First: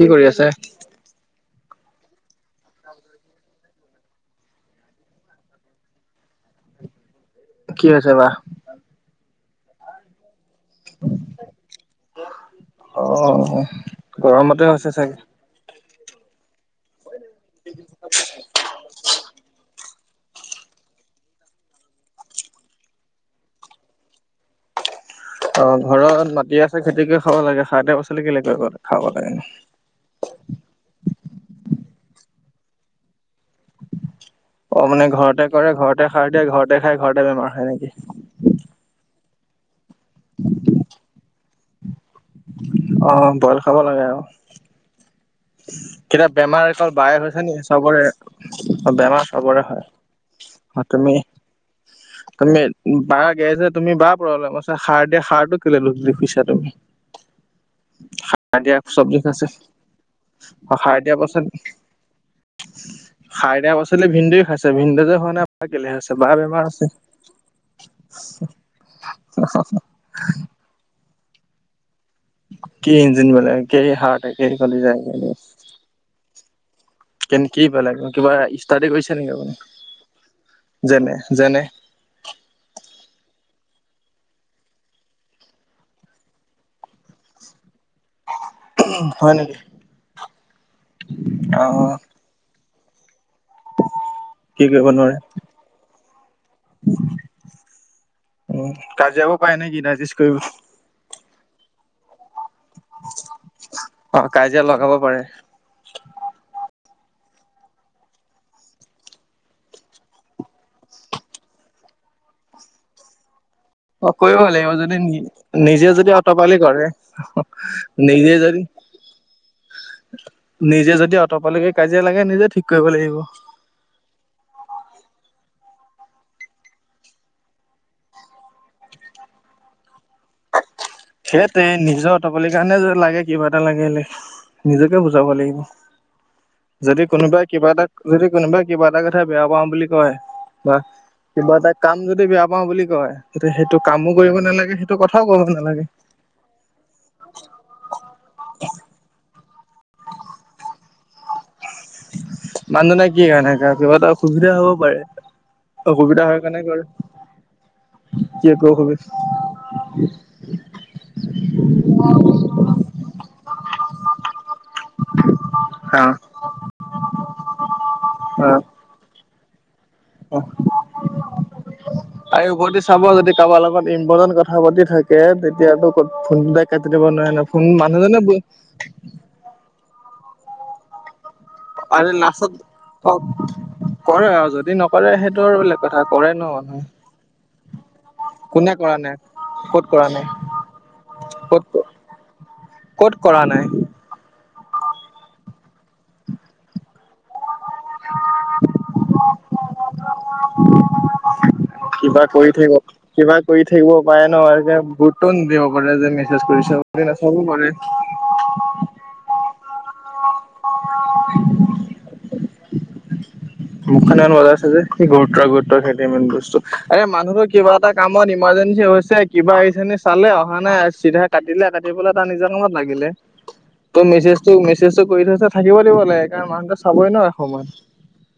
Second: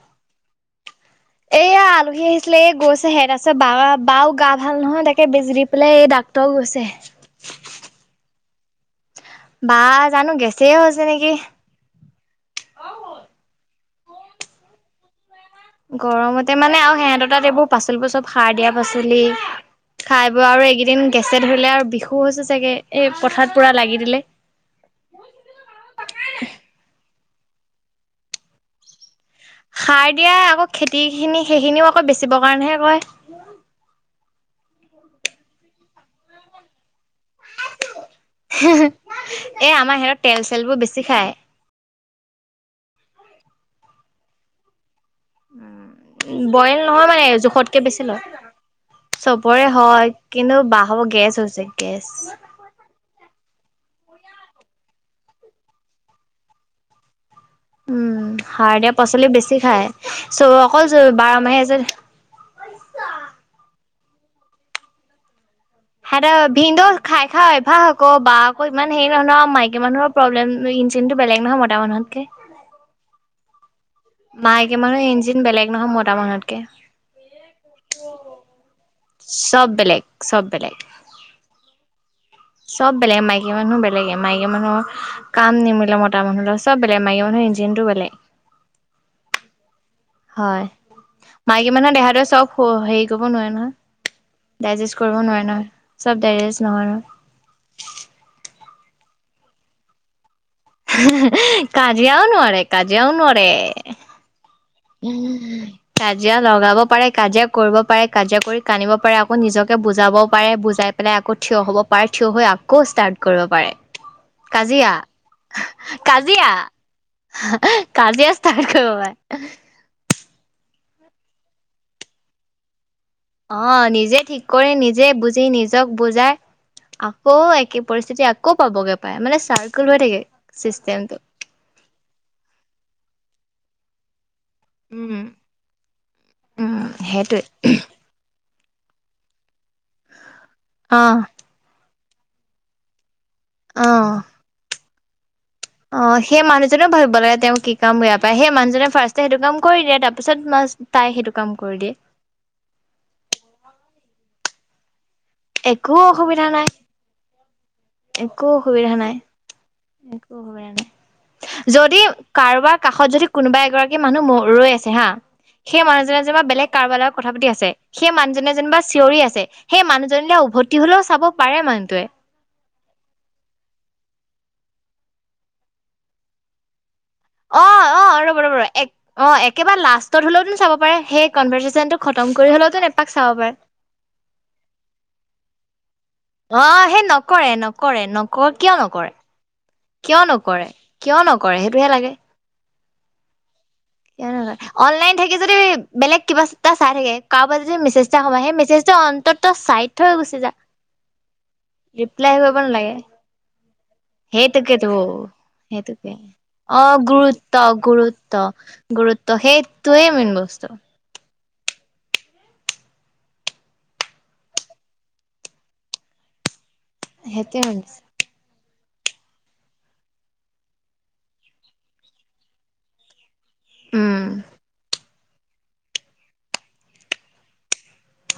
কি কৰি আছে এয়া আলহী আহিছিলে এই গৈছে হেত আছে বা বাও গা ভাল নহয় তাকে বেজি দি পেলাই এই ডাক্তৰ গৈছে কি হৈছে বা বা জানো গেছে হৈছে নেকি অ গৰমতে হৈছে চাগে গৰমতে মানে আৰু সিহঁত তাত এইবোৰ পাচলিবোৰ চব সাৰ দিয়া পাচলি খাই বৈ আৰু এইকেইদিন গেছে ধৰিলে আৰু বিষো হৈছে চাগে এই পথাৰত পুৰা লাগি দিলে অ ঘৰত মাটি আছে খেতি কৰি খাব লাগে খাৰটা পাচলি কেলেক গ খাব লাগে নো সাৰ দিয়া আকৌ খেতি খিনি সেইখিনিও আকৌ বেচিব কাৰণেহে কয়। অ' মানে ঘৰতে কৰে ঘৰতে সাৰ দিয়ে ঘৰতে খাই ঘৰতে বেমাৰ হয় নেকি। এ আমাৰ হেৰত তেল চেল বোৰ বেছি খায়। আহ বইল খাব লাগে আৰু। কেতিয়া বেমাৰ বইল অকল নহয় বায়ে মানে হৈছে নেকি জোখতকে বেছি লয় চবৰে বেমাৰ চবৰে হয়। কিন্তু অ' বাহৰ তুমি গেছ হৈছে গেছ তুমি বাহ গেছহে। তুমি বা প্ৰব্লেম আছে, সাৰ দিয়া সাৰটো কেলি দোষ দিছা তুমি। উম সাৰ দিয়া পাচলিও বেছি খায় চ অ অকল সাৰ চ দিয়া বাৰ পাচলি মাহে আছে পল ভন্দে খাইছে ভন্দে যে খোৱা নাই বা কেলে হৈছে বা হৰ বেমাৰ ভিনদ খাই খাই ভাল আকৌ বা আকৌ ইমান হেৰি নহ আছে মাইকী মানুহৰ প্ৰব্লেম ইিনটো বেলে নহয় মতা মানুত কিজিন বলে মায়েকে মানুহৰ ইঞ্জিন বেলেগ নহয় মতা মানুহতকে কেনেক কি পালাগৈ কিবা ষ্টাৰটিক কৰি চ'ব বেলেগ চ'ব বেলেগ যেনে চ'ব বেলেগ মাইকী মানুহ বেলেগে মাইকী মানুহৰ কাম নিমিলে মতৰ মানুহৰ চ'ব বেলেগ মাইকী মানুহৰ ইঞ্জিন টো বেলেগ। হয় নেকি। হয় অ মাইকী মানুহৰ দেহাটো চ'ব হেৰি [unintelligible] ডাইজেষ্ট কৰিব নোৱাৰে নহয় চ'ব। তেৰেজ নহয়। কাজিয়াও পায় নেকি ডাইজেষ্ট কৰিব। কাজিয়াও নোৱাৰে, কাজিয়াও নোৱাৰে। অ কাজিয়া লগাব পাৰে উম কাজিয়া লগাব পাৰে। কাজিয়া কৰিব পাৰে, কাজিয়া কৰি কান্দিব পাৰে, আকৌ নিজকে বুজাবও পাৰে বুজাই পেলাই আকৌ থিয় হ'ব। পাৰে থিয় হৈ আকৌ ষ্টাৰ্ট কৰিব পাৰে। অ কৰিব লাগিব কাজিয়া যদি নিজে যদি কাজিয়া অতপালি কৰে কাজিয়া নিজে যদি ষ্টাৰ্ট কৰিব পাৰে। হয়। নিজে যদি অটপালকে কাজিয়া লাগে নিজে ঠিক কৰিব লাগিব। অ' নিজে ঠিক কৰি নিজে বুজি নিজক বুজাই। আকৌ একে পৰিস্থিতি আকৌ পাবগে পাই মানে চাৰ্কুল হৈ থাকে। চিষ্টেমটো। সেইটো নিজৰ অটপলিৰ কাৰণে যে লাগে কিবা এটা লাগে। নিজকে উম, বুজাব লাগিব। উম, যদি সেইটোৱে কোনোবাই কিবা এটা যদি কোনোবাই কিবা এটা কথা বেয়া পাওঁ বুলি কয়, বা অ', কিবা এটা কাম যদি বেয়া পাওঁ বুলি কয়। এয়া সেইটো কামো অ'। কৰিব নালাগে। সেইটো কথাও ক'ব নালাগে। অ' সেই মানুহজনেও ভাবিব লাগে। তেওঁ কি কাম বেয়া পায় সেই মানুহজনে ফাৰ্ষ্টে সেইটো কাম। কৰি দিয়া তাৰপিছত প্লাছ তাই সেইটো কাম। কৰি দিয়ে, মানুহজনে কি কাৰণে কি কিবা এটা অসুবিধা হ'ব পাৰে। একো হয় অসুবিধা কাৰণে নাই, কৰে একো অসুবিধা নাই। একো নাই যদি কাৰোবাৰ কাষত যদি কোনোবাই এগৰাকী মানুহ ৰৈ আছে। হা সেই হা মানুহজনে যেনিবা বেলেগ কাৰোবাৰ লগত কথা পাতি আছে। সেই অ মানুহজনে যেনিবা চিঞৰি আছে। হেই মানুহ অ' আৰু উভতি চাব যদি কাৰোবাৰ লগত ইম্পৰ্টেণ্ট কথা কথা পাতি থাকে তেতিয়াতো ক'ত ফোন কাট অ' অ' ৰ'ব ৰ'ব ৰ'ব এক একেবাৰে লাষ্টত হলেওত চাব পাৰে, সেই কনভাৰ্ছেশোনটো আৰু খতম লাষ্টত কৰি হলেওতো এপাক চাব পাৰে। কৰে আৰু যদি নকৰে সেইটো আৰু বেলেগ কথা কৰে ন মানুহে আহ সেই নকৰে নকৰে নক কোনে কিয় কৰা নকয়ে। নাই ক'ত কৰা কিয় নাই নকৰে কিয় নকৰে ক'ত সেইটোহে লাগে। ক'ত কৰা নাই। কিয়যে অনলাইন থাকি যদি বেলেগ কিবাটা চাই থাকে। যদি মেছেজটা সোমায় সেই মেছেজটো অন্ততঃ চাইট [unintelligible] কিবা ৰিপ্লাই কৰি কৰিব থাকিব, নালাগে কিবা কৰি থাকিব পাৰে নহয় যে সেইটোকেতো গুৰুত্ব নিদিব পাৰে সেইটোকে যে মেছেজ কৰি অ গুৰুত্ব গুৰুত্ব গুৰুত্ব সেইটোৱেই মেইন বস্তু। অ মখন ইমান বজাই আছো যে, কি গুৰুতৰ গুৰুত থাকে ইমানবস্তু আৰে মানুহৰ সেইটোৱে কিবা মেইন এটা বস্তু। কামত ইম- ইমাৰ্জেঞ্চি হৈছে কিবা এইখিনি চালে অহা নাই চিধা কাটিলে কাটিপেলাই তাৰ নিজৰ কামত লাগিলে। তই উম মেছেজটো মেছেজটো কৰি থৈছে থাকিব লাগিব লাগে। কাৰণ মানুহটো চাবই ন এসময়ত।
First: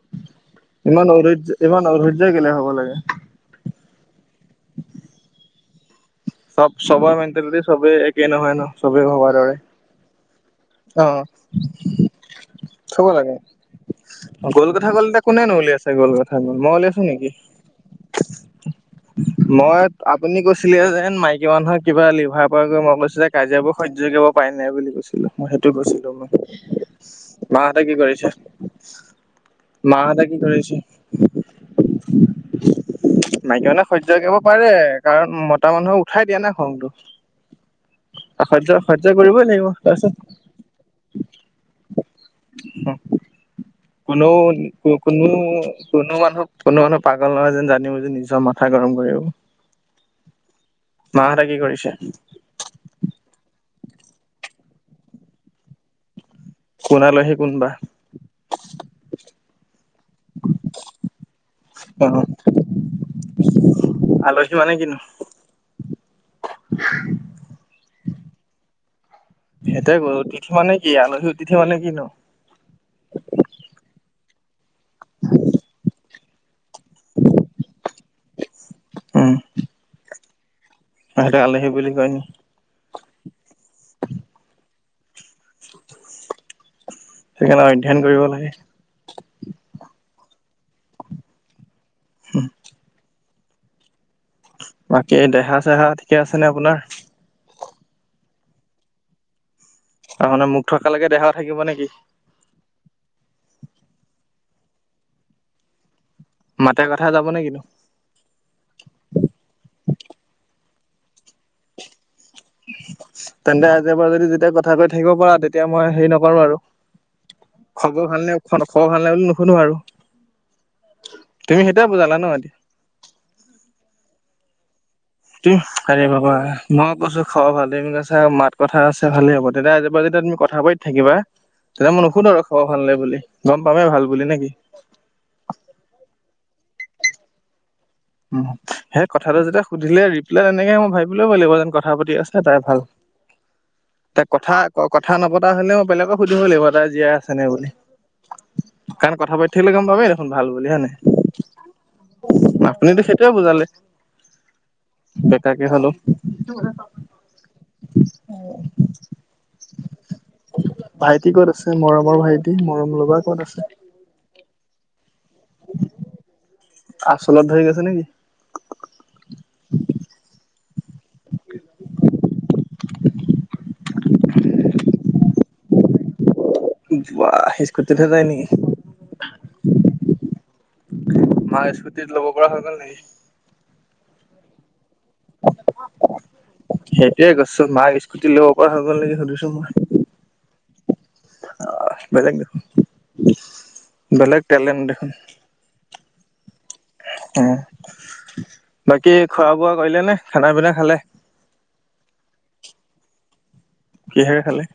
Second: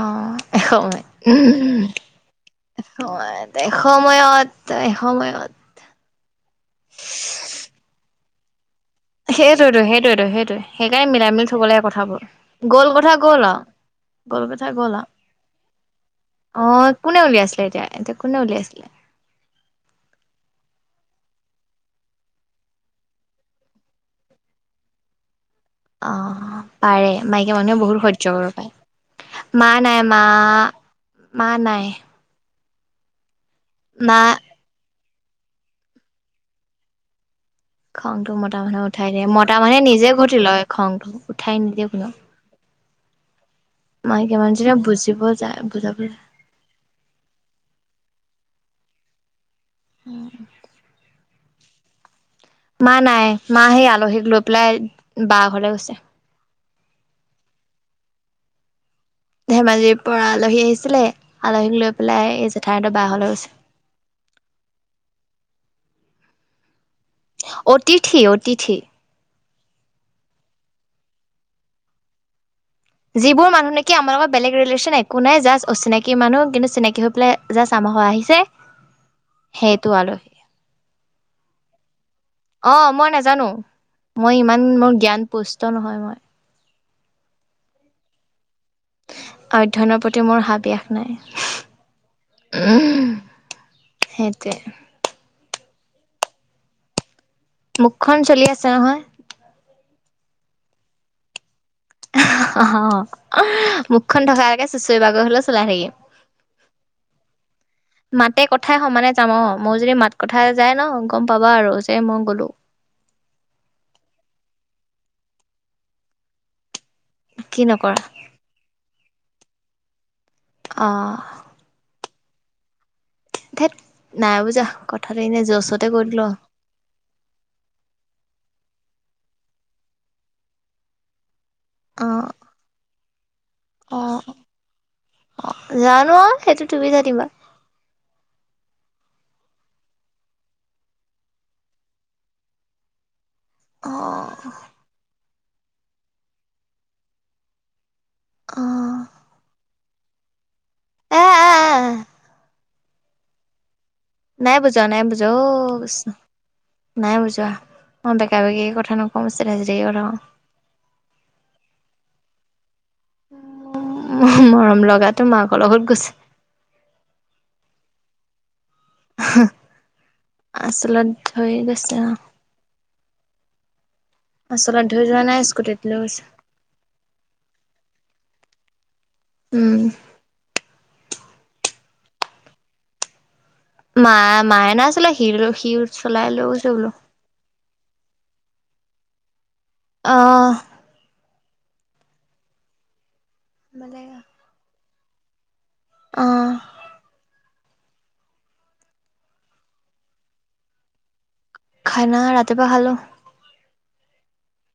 অ' ইমান এসময়ত। অধৈৰ্য ইমান অধৈৰ্য কেলে হ'ব লাগে। এসময়ত, এসময়ত। এ নহয় ন চবেই ভবাৰ দৰে সেইটোৱেটো সেইটোৱেটো, সেইটোৱে অ সেইকাৰণে মিলাই মিলি থব লাগে কথাবোৰ গ'ল চাব কথা লাগে। গ'ল আৰু গলকথা কথা গ'ল ক'ল আৰু। এতিয়া কোনেনো উলিয়াইছে গ'ল কথা গ'ল মই অ, উলিয়াইছো কোনে নেকি উলিয়াই আছিলে এতিয়া, এতিয়া কোনে উলিয়াইছিলে। মই, আপুনি কৈছিলে যেন মাইকী মানুহে কিবা লিভাৰ প্ৰব্লেম হৈছে, কাজিয়াবোৰ সহ্য কৰিব পাৰে নে বুলি কৈছিলো। মই সেইটো কৈছিলো। অ পাৰে মাইকী মানুহে মাহঁতে কি বহুত সহ্য কৰিছে? কৰিব পাৰে মা নাই মা মাহঁতে কি কৰিছে? মা নাই মাইকী মানে সহ্য মা কৰিব পাৰে। কাৰণ মতা মানুহক উঠাই দিয়া না খংটো। খংটো মতা সহ্য মানুহক সহ্য উঠাই দিয়ে, কৰিবই মতা লাগিব মানুহে নিজে তাৰপিছত উঠি লয় খংটো উঠাই নিদিয়ে কোনো কোনো কো বুজিব কোনো যায় বুজাব কোনো যায় মানুহ কোনো মানুহ পাগল নহয়, যেন জানি বুজি নিজে মাথা গৰম কৰিব উম উ মাহঁতে কি কৰিছে? মা নাই মা সেই আলহীক লৈ পেলাই বাহ ঘৰলে গৈছে। কোন আলহী কোন বা? ধেমাজিৰ পৰা আলহী আহিছিলে, আলহীক লৈ অ পেলাই এই জেঠাই হতৰ বাহঘৰলৈ গৈছে আলহী মানে কিনো? [unintelligible] অতিথি- অতিথি সেইটোৱে বাৰু, অতিথি মানে কি? আলহী অতিথি মানে কি নো? যিবোৰ মানুহ নেকি আমাৰ লগত বেলেগ ৰিলেচন একো নাই। জাষ্ট অচিনাকি মানুহ কিন্তু চিনাকি হৈ পেলাই জাষ্ট আমাৰ ঘৰ আহিছে, উম সেইটো আলহী। সিহঁতে আলহী বুলি কয় নি অ মই নাজানো মই ইমান মোৰ জ্ঞান পুষ্ট নহয় মই। সেইকাৰণে অধ্যান কৰিব লাগে। অধ্যয়নৰ প্ৰতি মোৰ হাবিয়াস নাই। সেইটোৱে। বাকী দেহা চেহা ঠিকে আছে নে আপোনাৰ? মুখখন চলি আছে নহয়। তাৰ মানে মুখ থকালৈকে দেহা থাকিব নেকি? অহ। মুখখন থকা একে চুচৰি বাগৰি হলেও চলাই থাকিম। মাতে কথা যাব নে কিনো মাতে কথাই সমানে যাম। অ মই যদি মাত কথা যাই ন গম পাবা আৰু যে মই গলো তেন্তে আজিৰ পৰা যদি যেতিয়া কথা কৈ থাকিব পাৰা, তেতিয়া মই হেৰি নকৰো আৰু। কি নকৰা খবৰ ভাল নে খবৰ ভাল নে বুলি নুশুনো আৰু। অ' তুমি সেইটোয়ে বুজালা ন এতিয়া। ধেত, নাই বুযোৱা। তুমি আৰে বাবা, মই কৈছো খবৰ ভালে বুলি, কৈছা মাত কথা আছে ভাল হব তেতিয়া আজিৰ পৰা যেতিয়া তুমি কথাপাতি থাকিবা তেতিয়া মই নুশুধ অ'। আৰু খাব ভাল নে বুলি। গম পামেই অ' ভাল বুলি, নেকি? অ জানো সেইটো তুমি জানিবা। সেই কথাটো যেতিয়া সুধিলে ৰিপ্লাই তেনেকে মই ভাবি লব লাগিব যেন কথা পাতি আছে তাই ভাল তাই অ' কথা, কথা নপতা হলে মই বেলেগক সুধিবই লাগিব। তাই জীয়াই আছে নে বুলি? অ' কাৰণ কথা পাতি থাকিলে গম পামেই, ভাল বুলি হয়ে নে এ এ এ নাই? সেইটোয়ে বুজালে নাই বুজোৱা নাই বুজা অ বেকাকে হ'লেও। নাই বুজোৱা অ বেকা বেকি কথা নকওঁ, চিধা চিধিকে কথা কও ভাইটি ক'ত আছে? মৰমৰ ভাইটি, মৰম লগা ক'ত আছে। তাৰ মাকৰ লগত গৈছে। আচলত ধৰি গৈছে নেকি? আচলত ধৰি গৈছে অ। আচলত ধৰি যোৱা নাই। স্কুটিত লৈ গৈছে। স্কুটি হে যায় নেকি? উম মা স্কুস্তিত ল'ব পৰা হৈ গল নেকি? মায়, মায়ে নাই চলায়। সি সি চলাই লৈ গৈছে বোলো। তুৰ মাক স্কুট লব পৰা হৈগোল সুধিছো মই? আহ আহ বেলেগ দেখোন, বেলেগ টেলেণ্ট দেখোন। আহ উম। বাকী খোৱা বোৱা কৰিলে নে খানা পিনা খালে? খানা ৰাতিপুৱা খালো কিহেৰে খালে?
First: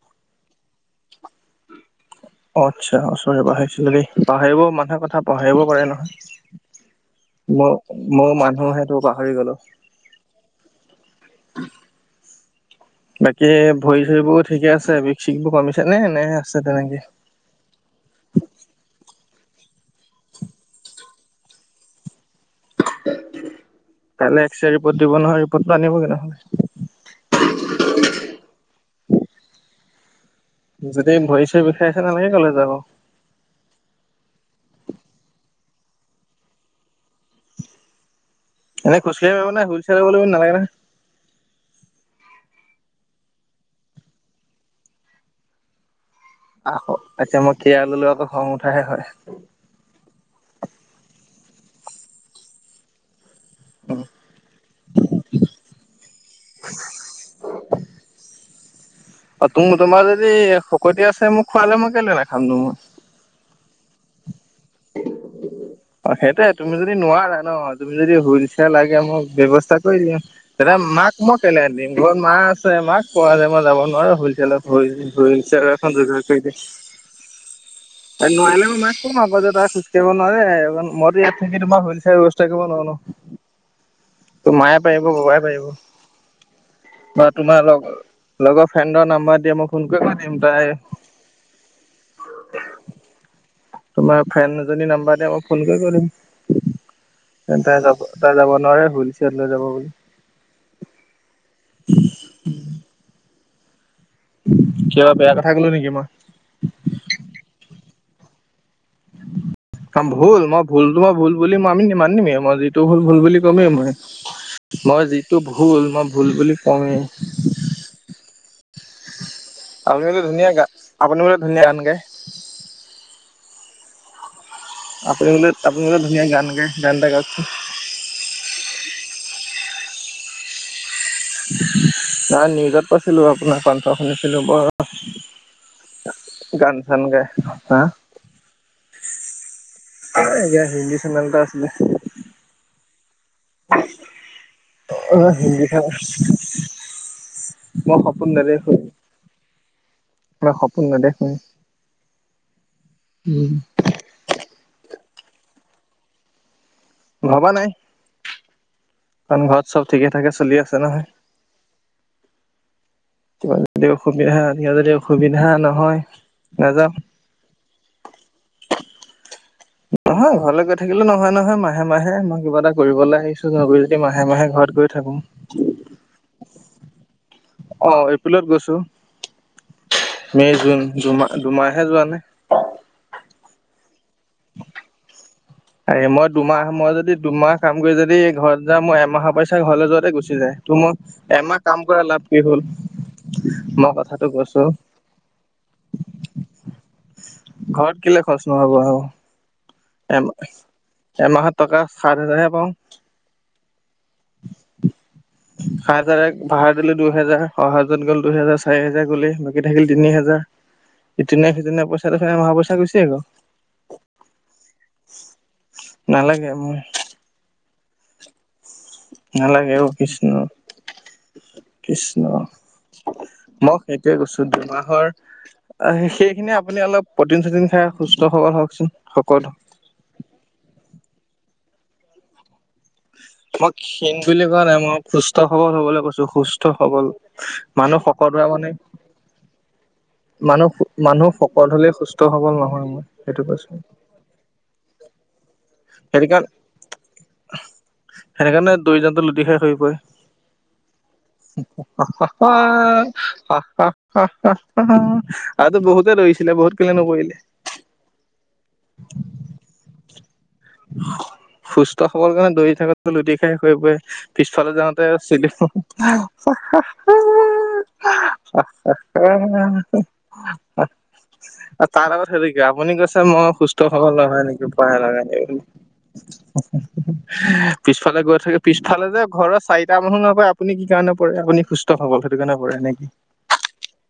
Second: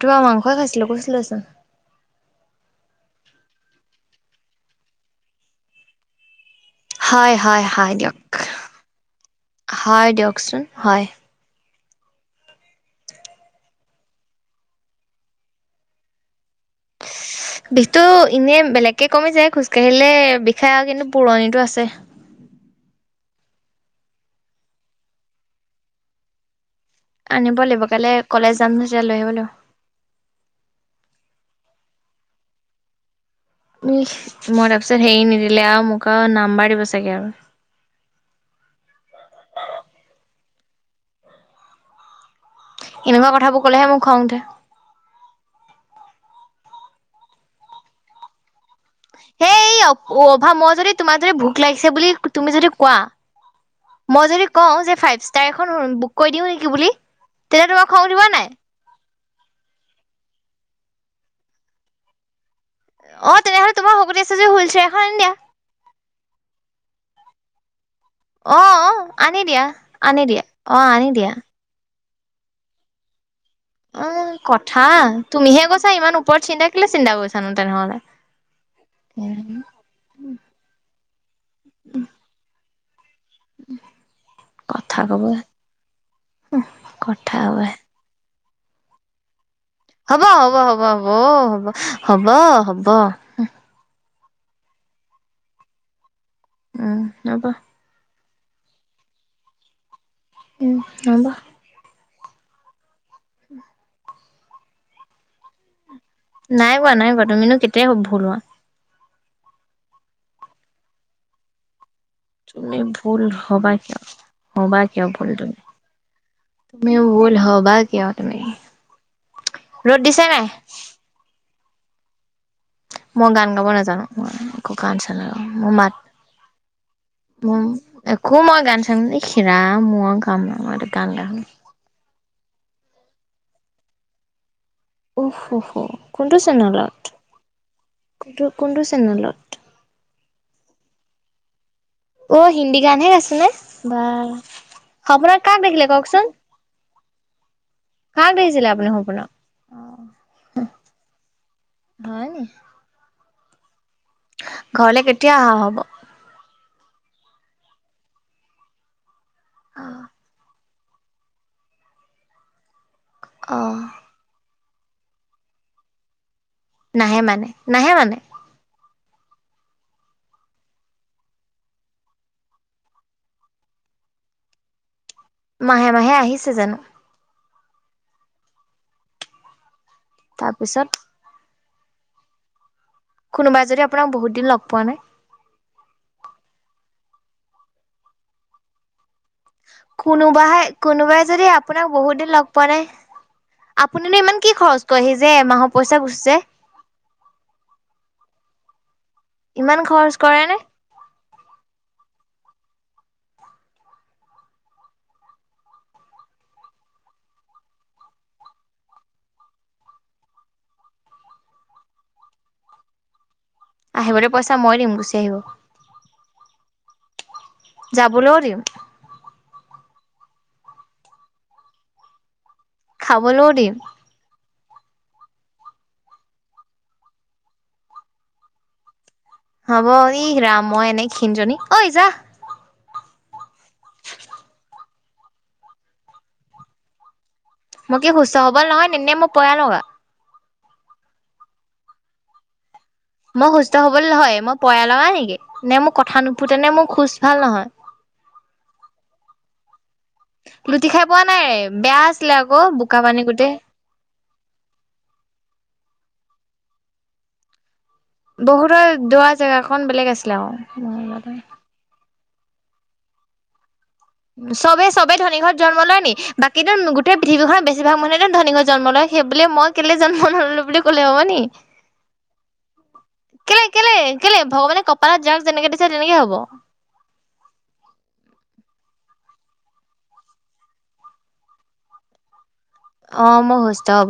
তোমাক মাংসই খাইছিলো। কৈছিলো চোন। অ আচ্ছা চৰি পাহৰিছিলো, দেই পাহৰিব মানুহে কথা পাহাৰিব পাৰে হয় নহয়। হয় হয় মই দিয়ক মই মানুহেটো পাহৰি গলো। হয় দিয়কচোন হয় [unintelligible] বাকী ভৰি চৰিবোৰ ঠিকে আছে, বিশ চিশবোৰ কমিছে নে নে আছে তেনেকে? বিষটো এনেই বেলেগকে কমি যায়, খোজ কঢ়িলে বিষাই আৰু কিন্তু পুৰণিটো আছে। কাইলৈ এক্স ৰিপৰ্ট দিব নহয়, ৰিপৰ্টটো আনিবগে ন আনিব লাগিব। কাইলে কলেজ যাম তেতিয়া লৈ আহিব লাগিব। যদি ভৰি চৰি বিষাই আছে। নালাগে কলেজ যাব। উহ। মই তাৰপিছত হেৰি নিদিলে আৰু মোক আৰু নাম্বাৰ দিব চাগে আৰু। এনে খোজকাঢ়িব পাব নাই হুলচ নালাগে নহয় [unintelligible] এনেকুৱা কথাবোৰ কলেহে মোৰ খং উঠে। আহ। আচচা মই কেৰা লোৱাটো খং উঠাহে হয়। অ অভা, মই যদি তোমাৰ যদি ভোক লাগিছে বুলি তুমি যদি কোৱা মই যদি কওঁ, যে ফাইভ ষ্টাৰ এখন বুক কৰি দিওঁ নেকি বুলি? তেতিলে তোমাৰ খাওঁ দিবা নাই? অ তুম, তোমাৰ যদি শকতি আছে মোক খোৱালে মই কেলে নাখাম ত মই। অ তেনেহ'লে তোমাৰ শকতি আছে যদি হুইল চেয়াৰ এখন আনি দিয়া। অ সেইটে তুমি যদি নোৱাৰা ন তুমি যদি হইল অ চিয়াৰ অ লাগে। মই আনি দিয়া ব্যয়ৱস্থা কৰি আনি দিম দিয়া অ তেতিয়া আনি মাক দিয়া। মই কেলে আ দিম। ঘৰত মা আছে মাক কোৱা যায়। ই যাব অ নোৱাৰো। কথা হইল তুমিহে ছিয়াৰ কৈছা এখন ইমান যোগাৰ ওপৰত কৰিলে চিন্তা কেলে চিন্তা কৰিছানো তেনেহ'লে। নোৱাৰিলে মই মাছ কম আকৌ যে তাত খোজ ককাঢ়িব নোৱাৰে মইতো ইয় [unintelligible] সে তোমাৰ শৈল চাৰ ব ব্যৱস্থা কৰিব নোৱাৰো নো [unintelligible] ত মায়ে কথা পাৰিব কব ববাই পাৰিব বা কথা তোমাৰ কব। লগ লগৰ ফ্ৰেণ্ডৰ নাম্বাৰ দিয়ে মোক। হ'ব হ'ব হ'ব হ'ব হ'ব হ'ব হব তোমাৰ ফ্ৰেণ্ড এজনী নাম্বাৰ দিয়া। মই ফোন কৰিব লাগিব। উম। হব এটা যাব নোৱাৰে হুইল চেল লৈ যাব বুলি। উম হ'ব। [inaudible] কিবা বেয়া কথা ক'লো নিকি মই? নাই কোৱা নাই কোৱা তুমিনো [unintelligible] ভুল, মই ভুলতো মই ভুল বুলি মানি মেই মই তুমি যিটো ভুল ভুল বুলি কমেই হবা মই। কিয় হবা মই কিয় যিটো তুমি ভুল মই ভুল বুলি তুমি কওয়েই। ভুল হবা কিয় তুমি ৰ'দ আপুনি বো দিছে নাই ধুনীয়া গান আপুনি বোলে ধুনীয়া গান গায়? মই গান গাব নাজানো। একো গান চান আপুনি আৰু বোলে মোৰ আপুনি মাত বোলে ধুনীয়া গান গায় গান এটা গাওকচোন ম একো মই গান চান হে ৰাম মূৰৰ কামোৰ মোৰা টো। নাই নিউজত পাইছিলো, আপোনাৰ কাঠ শুনিছিলো বৰ উ কোনটো গান চেনেলত? চান গায় হা কোনটো কোনটো চেনেলত? এতিয়া হি চেনেল এটা আছিলে। অ হিন্দী গানহে গাইছ নে, বা। অ সপোনত কাক হিন্দী দেখিলে চেনেল কওকচোন? মই সপোন কাক দেখিছিলে নেদেখোঁ আপোনি সপোনত? মই সপোন নেদেখো হয় নি? উম। ঘৰলে কেতিয়া অহা হ'ব? ভবা নাই। কাৰণ ঘৰত চব ঠিকে-ঠাকে চলি আছে নহয়। কিবা অ' যদি অসুবিধা কিব যদি অসুবিধা নহয় নাযাওঁ নাহে মানে নাহে মানে? [unintelligible] নহয় ঘৰলে গৈ থাকিলে নহয় নহয় মাহে মাহে, মই কিবা এটা কৰিবলৈ আহিছো ন যদি মাহে মাহে ঘৰত গৈ থাকো। মাহে মাহে আহিছে জানো? অ এপ্ৰিলত গৈছো মে, জুন তাৰপিছত দুমাহ দুমাহ। হে যোৱা নাই। কোনোবাই যদি আপোনাক বহুতদিন লগ পোৱা নাই। আৰে মই দুমাহ মই যদি দুমাহ কাম কৰি যদি ঘৰত যাম মই এমাহৰ পইচা ঘৰলে যোৱাতে গুচি যায়, কোনোবাহে তো কোনোবাই মই যদি এমাহ কাম আপোনাক কৰা বহুত লাভ দিন কি লগ হল? পোৱা নাই মই আপুনিনো কথাটো ইমান কি কৈছো খৰচ কৰেহি যে এমাহৰ পইচা গুচি যায়। ঘৰত কেলে খৰচ নহ'ব আৰু? ইমান খৰচ কৰে নে? এমাহ এমাহত টকা সাত হেজাৰহে পাওঁ। [inaudible] সাত হেজাৰৰে ভা়ৰা দিলো দুহেজাৰ, অহা-যোৱাত গ'ল দুহেজাৰ, চাৰি হেজাৰ গলেই বাকী থাকিল তিনি হেজা ৰ ইটিনে-সিটিনে পইছা দেখোন এমাহৰ পইছা গুচিয়ে গ'ল আহিবলে পইচা মই দিম গুচি আহিব। নালাগে মোৰ খাবলেও দিম। নালাগে অ কৃষ্ণ কৃষ্ণ খাবলৈও দিম। মই সেইটোয়ে কৈছো [unintelligible] মাহৰ সেইখিনি আপুনি অলপ পটিন-চটিন খাই সুস্থ সবল হওকচোন। সকল হ'ব ইহ ৰাম মই এনে ক্ষণজনী, ঐ যাহ মই ক্ষীণ বুলি কোৱা নাই মই সুস্থ-সবল হবলৈ কৈছো সুস্থ-সবল। মই কি সুস্থ-সবল নহয় নি, নে মই পয়া লগা? মানুহ মানুহ সকত হলে সুস্থ সবল নহয়। সেইটো মই কৈছো সুস্থ-সবল নহয়, মই পয়া লগা নিকি নে মোৰ কথা সেইটো কাৰণ নুফুতে নে মোৰ খোজ ভাল নহয়? সেইটো কাৰণে দৌৰি যাওঁতে লো [unintelligible] লুটি খাই পোৱা নাই বেয়া আছিলে আকৌ বোকা পানী গোটেই আগতে টো বহুতে দৌৰিছিলে বহুত কেলে নপৰিলে। বহুতৰ দৌৰা জেগাকন বেলেগ আছিলে আকৌ। [unintelligible] দৌৰি থাকতটো লুি খাই সৰি পৰে পিছফালে চবে যাওঁতে চবে ধনী ঘৰত জন্ম লয় নি? বাকী গোটেই পৃথিৱীখনত চিলিপ বেছিভাগ মানুহে ধনী ঘৰত জন্ম লয় এ সেইবুলিয়ে মই তাৰ কেলে জন্ম নললো বুলি ক'লে হব নি তাৰ আগত সেইটো কি আপুনি কৈছে মই কেলে সুস্থ কেলে সবল কেলে নহয় নেকি ভগৱানে পয়া কপালত লগা যাক নেকি যেনেকে দিছে তেনেকে হ'ব [unintelligible] পিছফালে গৈ থাকে পিছফালে [unintelligible] যে ঘৰৰ চাৰিটা মানুহ নহয় আপুনি কি কাৰণে পৰে আপুনি সুস্থ সব সেইটো কাৰণে পৰে নেকি? অ মই সুস্থ-সব।